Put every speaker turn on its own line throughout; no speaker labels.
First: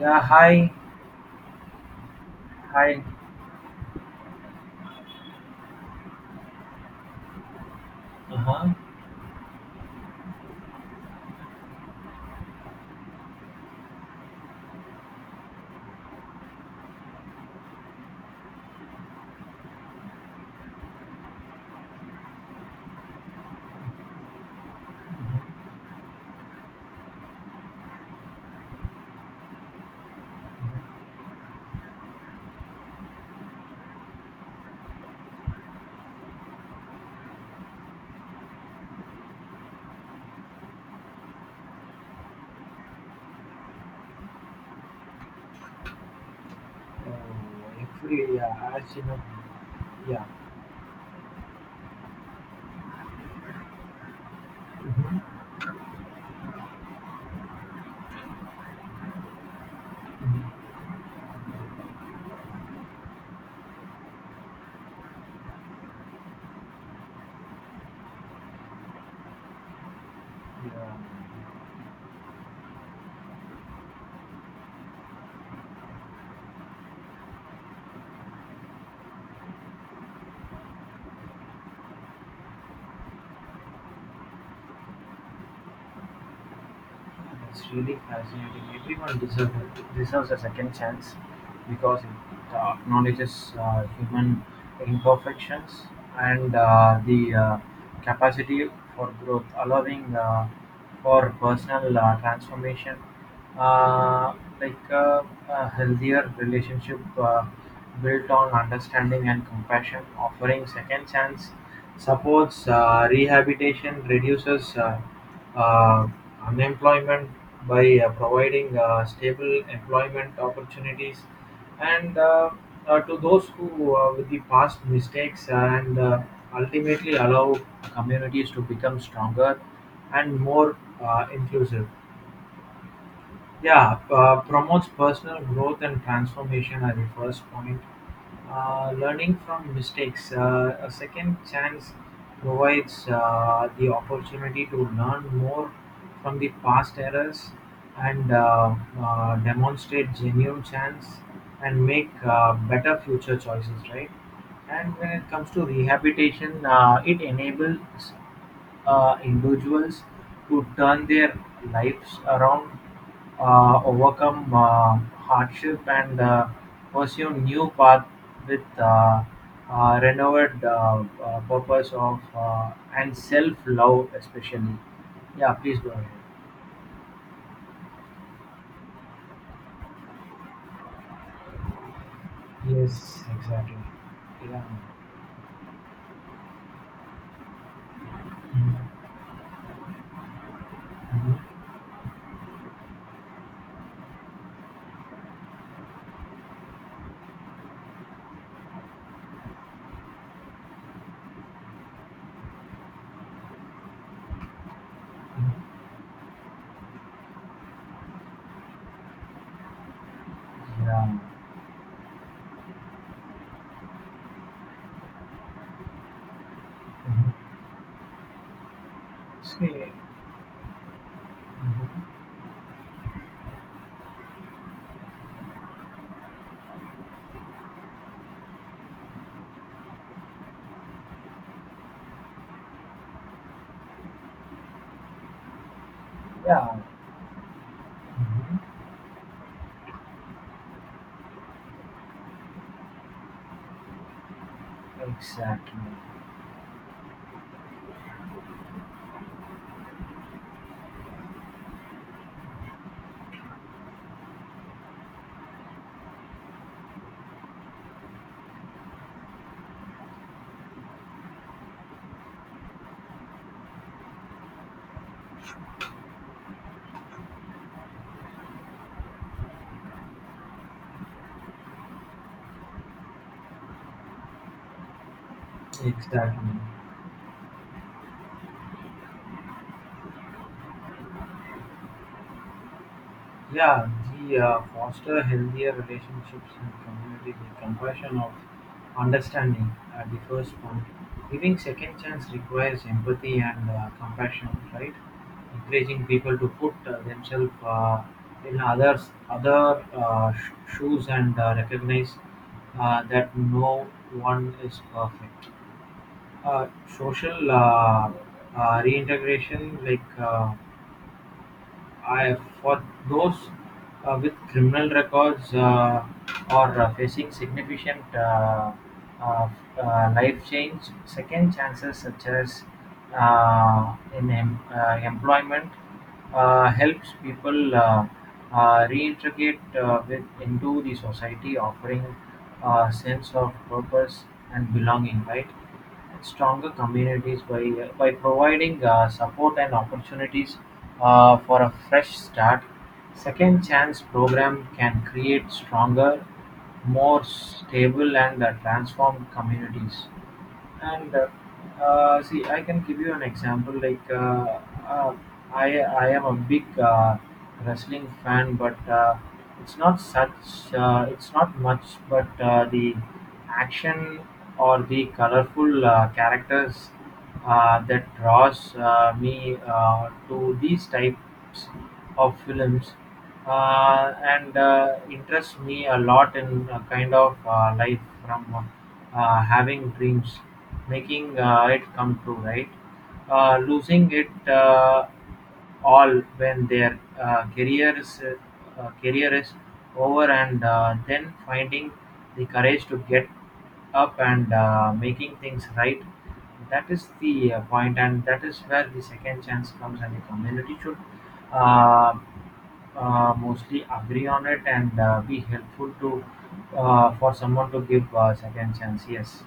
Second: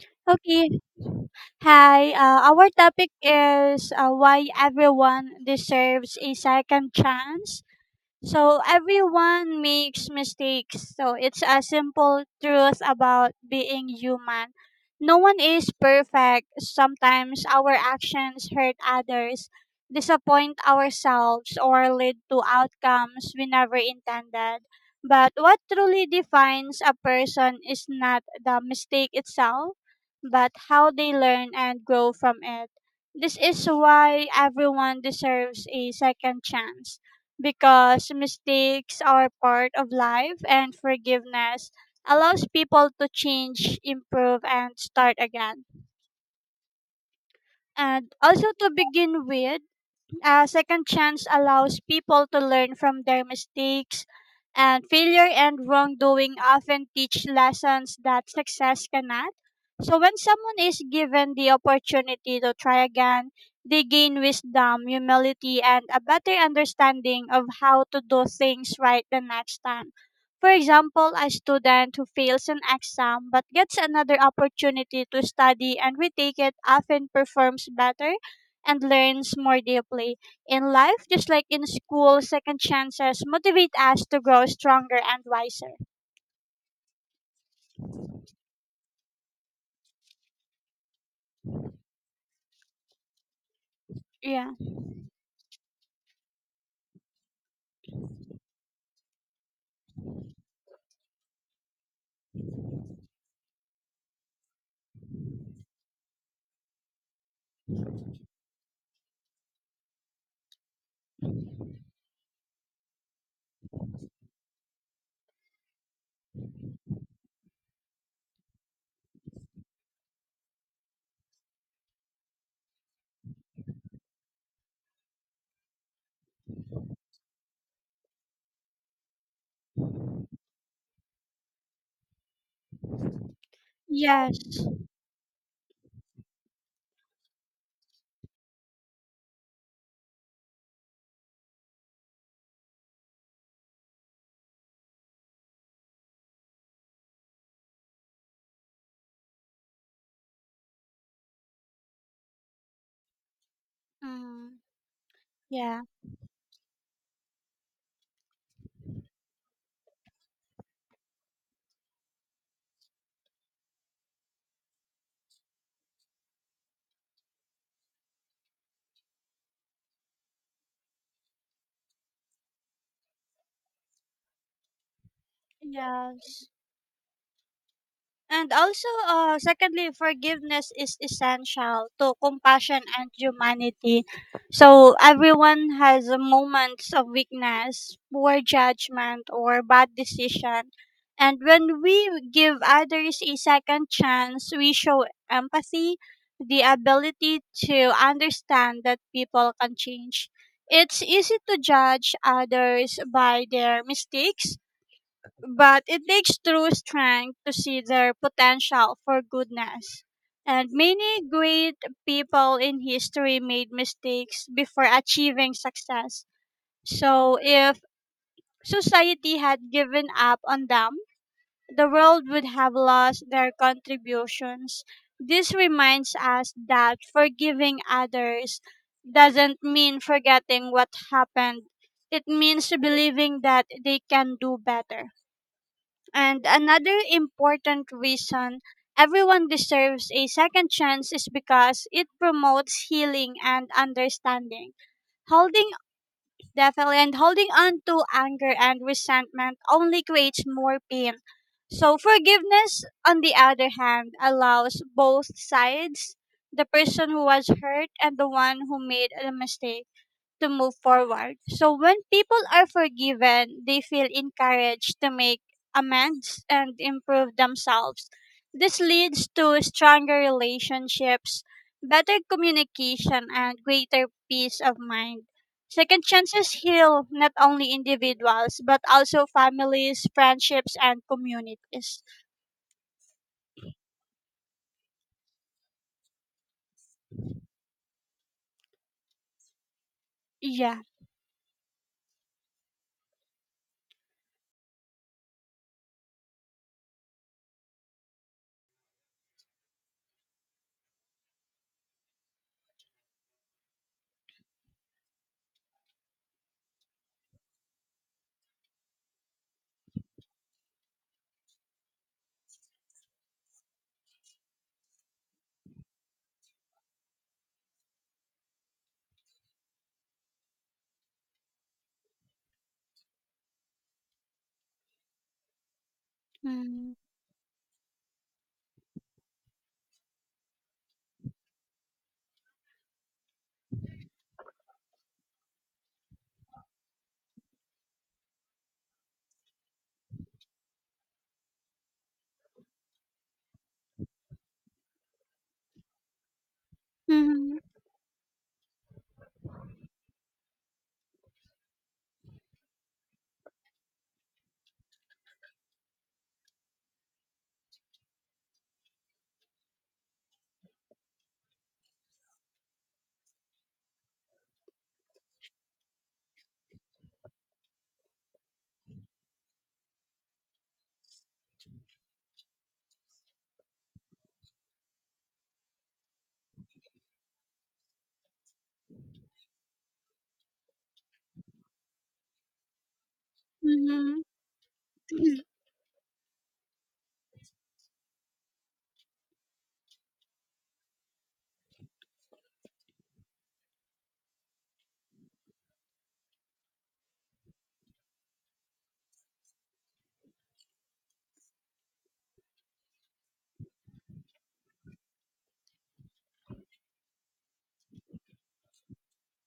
Yeah, hi,
Okay. Hi. Our
hi.
topic is why everyone deserves a second chance. So
Uh-huh.
everyone makes mistakes. So it's a simple truth about being human. No one is perfect. Sometimes our actions hurt others, disappoint ourselves, or lead to outcomes we never intended. But what truly defines a person is not the mistake itself, but how they learn and grow from it. This is why everyone deserves a second chance because mistakes are part of life and forgiveness allows people to change, improve, and start again. And also, to
As you know,
begin with,
yeah,
a second chance allows people to learn from their mistakes, and failure and wrongdoing often teach lessons that success cannot. So, when someone is given the opportunity to try again, they gain wisdom, humility, and a better understanding of how to do things right the next time. For
yeah,
example, a student who fails an exam but gets another opportunity to study and retake it often performs better and learns more deeply. In life, just like in school, second chances motivate us to grow stronger and wiser.
it's really fascinating. Everyone deserves a second chance because it acknowledges human
Yeah.
imperfections and the capacity for growth, allowing for personal transformation, uh, like uh, a healthier relationship built on understanding and compassion, offering second chance, supports rehabilitation, reduces uh, unemployment by providing stable employment opportunities, and to those who with the past mistakes and ultimately allow communities to become stronger and more inclusive. Yeah,
Yes.
Promotes personal growth and transformation at the first point. Learning from mistakes. A second chance provides the opportunity to learn more from the past errors and demonstrate genuine chance and make better future choices, right?
Mm,
And when it comes to
yeah.
rehabilitation, it enables individuals to turn their lives around, overcome hardship, and pursue new path with renewed purpose of and self-love, especially. Yeah, please go ahead.
Yes. And also, secondly, forgiveness is essential to compassion and
Yes, exactly.
humanity.
Yeah.
So everyone has a moments of weakness, poor
Mhm.
judgment, or bad decision. And
Mhm.
when we give others a second chance, we show empathy, the ability to understand that people can change. It's easy to judge others by their mistakes,
Mhm.
but it takes true strength to see their potential for goodness. And
Yeah.
many great people in history made mistakes before achieving success. So,
Mhm.
if society had
See.
given up on them, the
Mhm.
world would have lost their contributions. This reminds us that forgiving others doesn't mean forgetting what happened, it means believing that they can do better. And
Yeah.
another important
Mhm.
reason everyone deserves a second chance is because it promotes healing and understanding. Holding
Exactly.
definitely and holding on to anger and resentment only creates more pain. So forgiveness on the other hand allows both sides, the person who was hurt and the one who made a mistake, to move forward. So when people are forgiven, they feel encouraged to make amends and improve themselves. This leads to stronger relationships, better communication, and greater peace of mind. Second
Exactly.
chances heal not only individuals but also families, friendships, and communities.
Yeah, The foster healthier relationships and community. The compassion of understanding at the first
Yeah.
point. Giving second chance requires empathy and compassion, right? Encouraging people to put themselves in others other shoes and recognize that no one is perfect. Uh, Social reintegration, like. I for those with criminal records or facing significant uh, life change, second chances such as in employment
Mm-hmm.
helps people reintegrate into the society, offering a sense of purpose and belonging. Right? Stronger communities by providing support and opportunities for a fresh start. Second chance program can create stronger, more
Mm-hmm.
stable and transformed communities and see I can give you an example like uh, i I am a big wrestling fan but it's not such it's not much but the action or the colorful characters that draws me to these types of films and interests me a lot in a kind of life from having dreams, making it come true, right? Losing it.
Mm-hmm.
All when their career is over and then finding the courage to get up and making things right. That is the point, and that is where the second chance comes, and the community should uh, mostly agree on it and be helpful to for someone to give second chance. Yes.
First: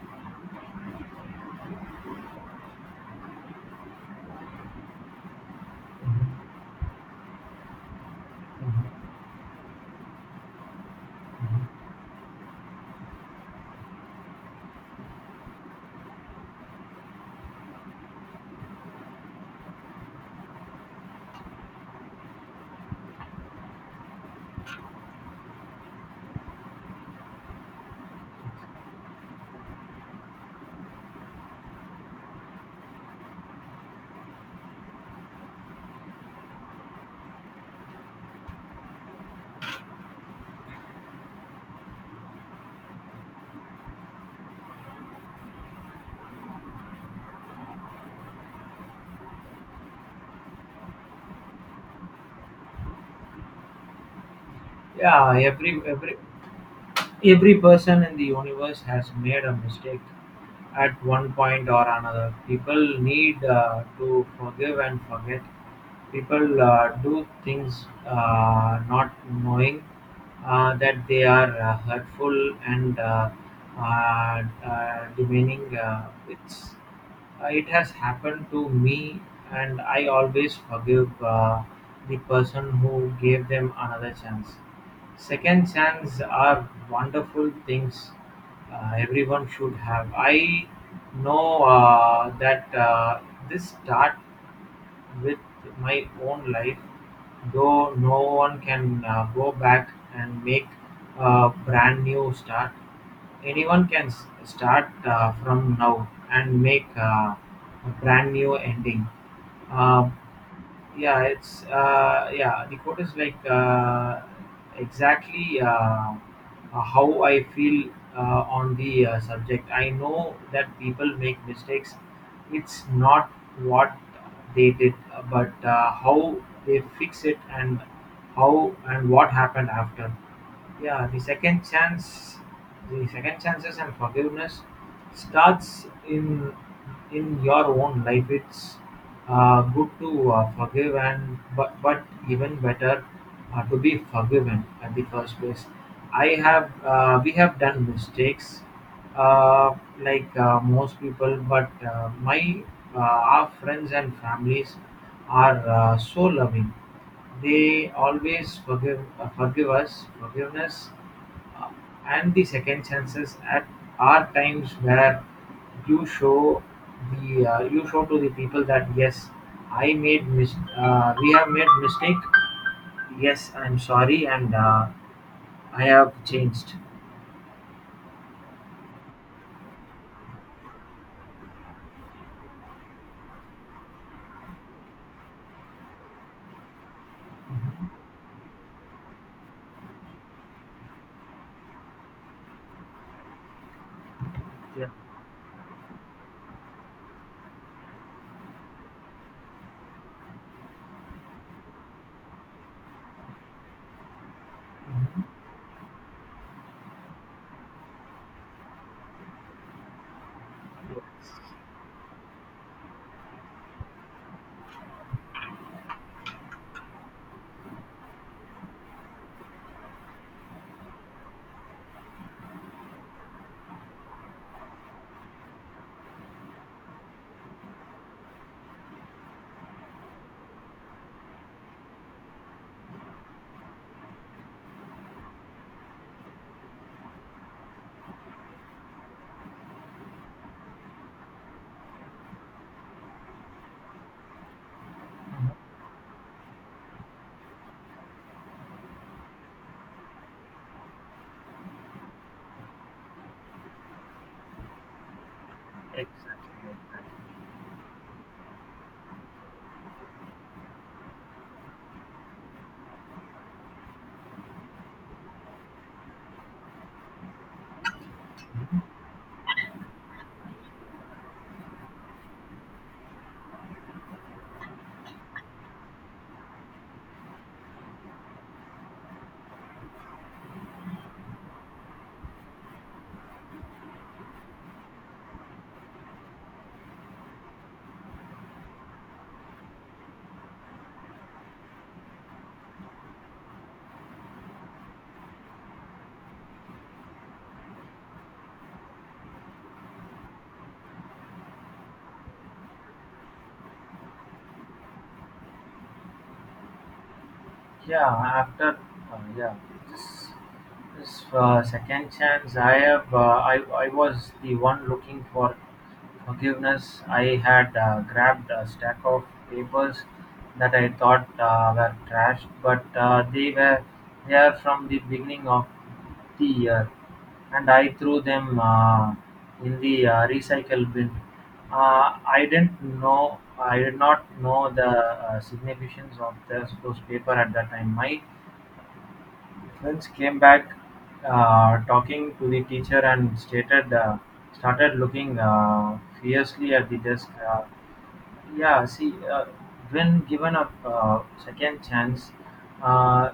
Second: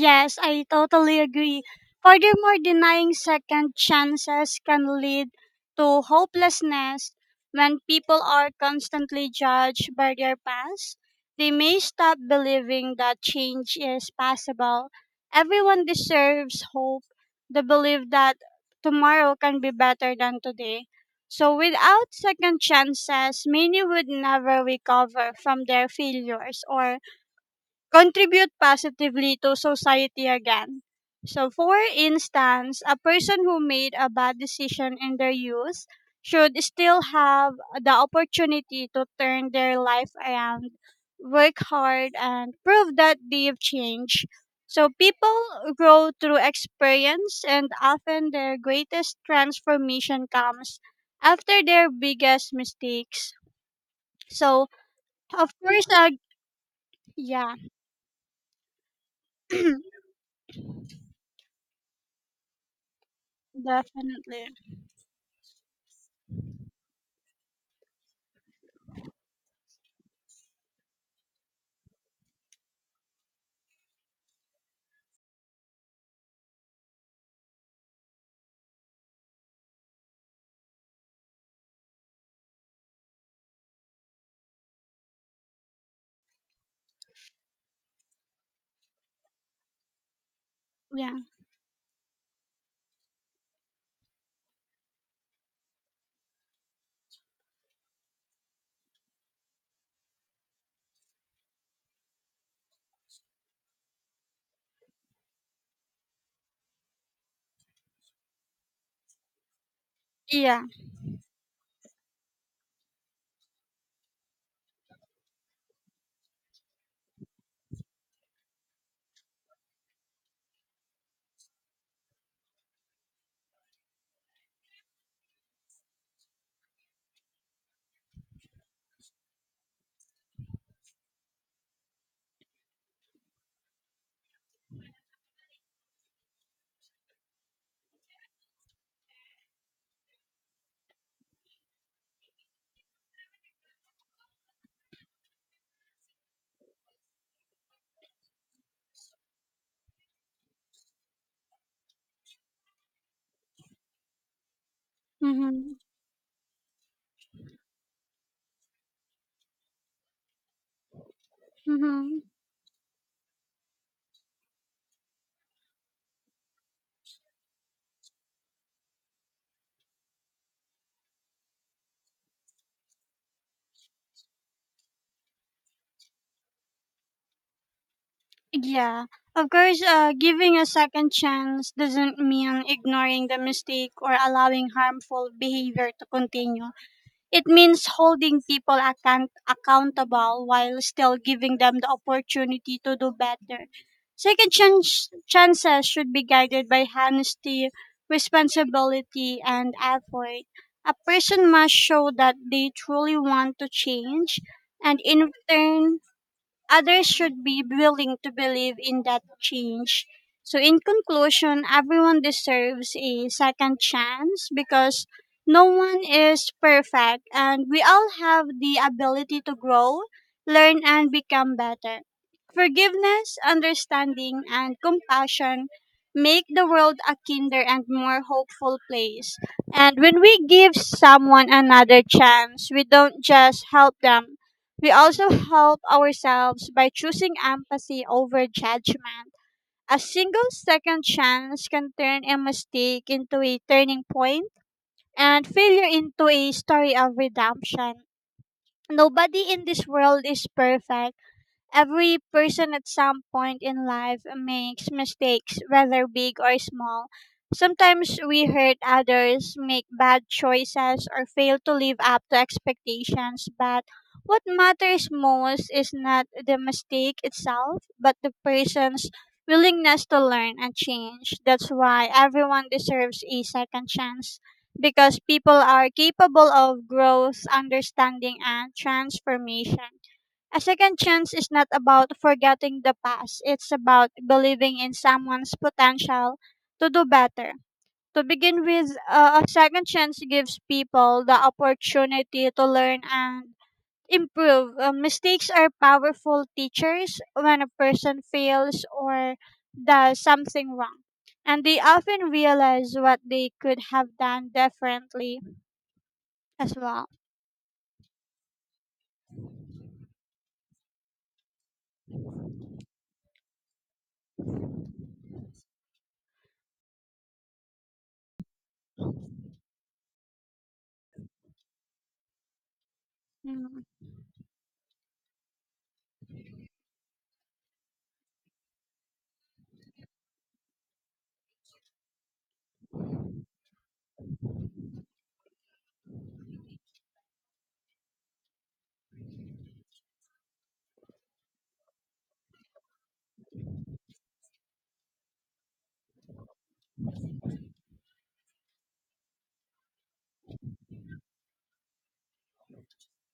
Yes, I totally agree. Furthermore, denying second chances can lead to
Mhm,
hopelessness when people are
mhm,
constantly judged by their past. They
mhm.
may stop believing that change is possible. Everyone deserves hope, the belief that tomorrow can be better than today. So, without second chances, many would never recover from their failures or contribute positively to society again. So, for instance, a person who made a bad decision in their youth should still have the opportunity to turn their life around, work hard, and prove that they've changed. So, people grow through experience, and often their greatest transformation comes after their biggest mistakes. So,
yeah
of
every
course,
every
yeah,
every person in the universe has made a mistake at one point or another. People need to
definitely.
forgive and forget. People do things not knowing that they are hurtful and demeaning. It's it has happened to me, and I always forgive the person who gave them another chance. Second chances are wonderful things everyone should have. I
Yeah.
know that this start with my own life, though no one can go back and make a brand new start. Anyone can start from now and make a brand new ending. Uh,
Yeah.
yeah, the quote is exactly how I feel uh, on the subject. I know that people make mistakes. It's not what they did, but how they fix it and how and what happened after. Yeah, the second chance, the second chances and forgiveness starts in in your own life. It's good to forgive and, but even better to be forgiven at the first place. I have We have done mistakes uh, most people but my our friends and families are
Mhm.
so loving, they always forgive us. Forgiveness uh,
Mhm.
and the second chances at are times where you show the you show to the people that yes, we have made mistake. Yes, I'm sorry, and I have changed.
Yeah. Of course, giving a second chance doesn't mean ignoring the mistake or allowing harmful behavior to continue. It means holding people accountable while still giving them the opportunity to do better. Second
Yeah.
chance chances should be guided by honesty, responsibility, and effort. A person must show that they truly want to change, and in
Yeah,
return, others should be willing to believe in that change. So, in conclusion, everyone deserves a second chance because no one is perfect and we all have the ability to grow, learn, and become better. Forgiveness, understanding, and compassion make the world a kinder and more hopeful place. And when we give someone another chance, we don't just help them, we also help ourselves by choosing empathy over judgment. A single second chance can turn a mistake into a turning point and failure into a story of redemption. Nobody in this world is perfect. Every person at some point in life makes mistakes, whether big or
exactly.
small. Sometimes we hurt others, make bad choices, or fail to live up to expectations. But what matters most is not the mistake itself, but the person's willingness to learn and change. That's why everyone deserves a second chance. Because people are capable of growth, understanding, and transformation. A second chance is not about forgetting the past. It's about believing in someone's potential to do better. To begin with, a second chance gives people the opportunity to learn and improve. Mistakes are powerful teachers when a person fails or does something wrong. And they often realize what they could have done differently as well.
Yeah, after yeah, this this second chance, I was the one looking for forgiveness. I had grabbed a stack of papers that I thought were trashed, but they were
Mm.
there from the beginning of the year, and I threw them in the recycle bin. I didn't know. I did not know the significance of this, those paper at that time. My Lynch came back talking to the teacher and stated. Started looking fiercely at the desk. Yeah, see, uh, when given a second chance, uh,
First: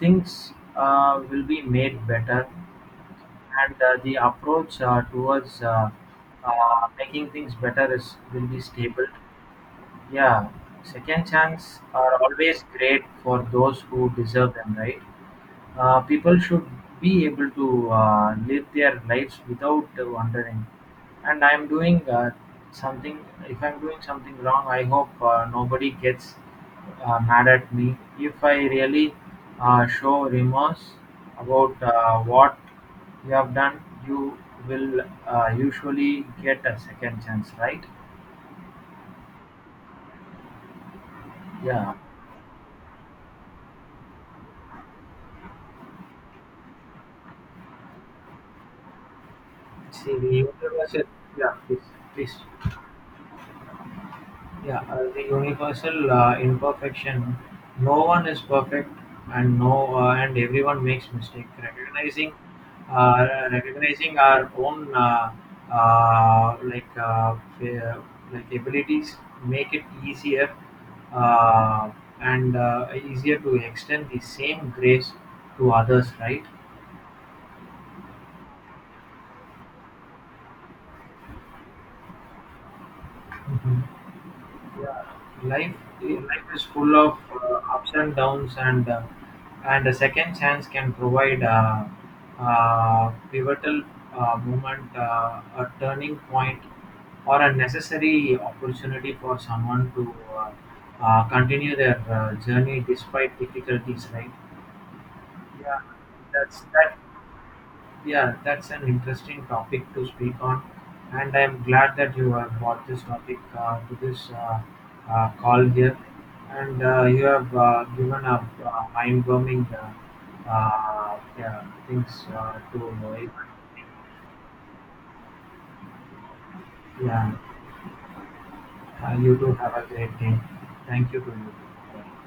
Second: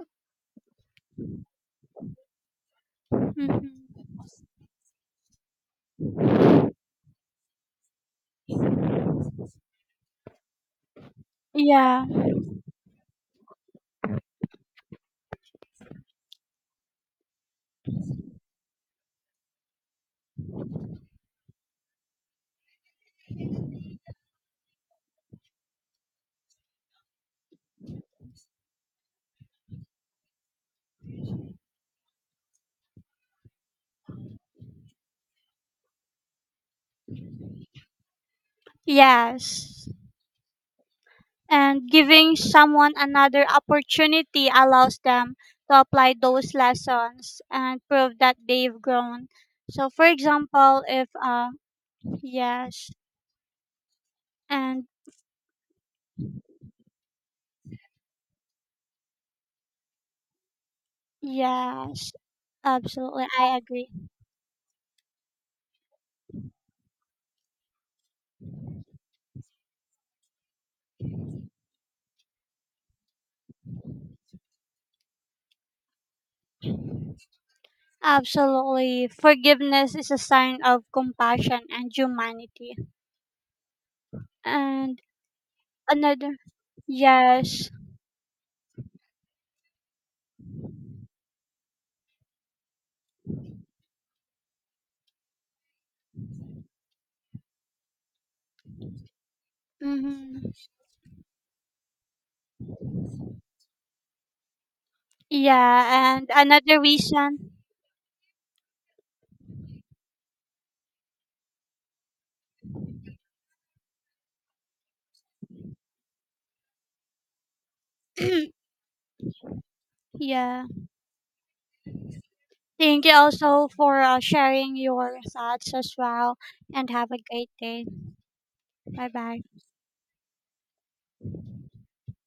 things will be made better,
Mhm.
and the approach towards making things better is will be stable. Yeah, second chance
Yeah.
are always great for those who deserve them, right? People should be able to live their lives without wondering. And I'm doing something. If I'm doing something wrong, I hope nobody gets mad at me. If I really show remorse about what you have done, you will usually get a second chance, right?
Yes. And
Yeah.
giving someone another opportunity allows them to apply those lessons and prove that they've grown. So for
See, the
example,
universal.
if
Yeah, please, please.
yes,
Yeah,
and
the universal imperfection. No one is perfect, and no, and everyone makes mistake.
yes,
Recognizing,
absolutely,
uh,
I agree.
recognizing our own uh, like uh, fa- abilities make it easier uh, and easier to extend the same grace to others. Right.
Absolutely, forgiveness is a sign of compassion and humanity,
Mhm.
and
Yeah, life
another,
life is full of
yes,
ups and downs, and a second chance can provide a pivotal moment, a turning point, or a necessary opportunity for someone to
hmm,
continue their journey despite difficulties. Right? Yeah,
yeah, and
that's
another
that.
reason,
Yeah, that's an interesting topic to speak on, and I'm glad that you have brought this topic to this call here, and you have given a mind-bombing
yeah.
yeah, things to
Thank you
know. It.
also for sharing your thoughts as well, and have a
Yeah,
great day. Bye
you
bye.
too have a great day. Thank you to you.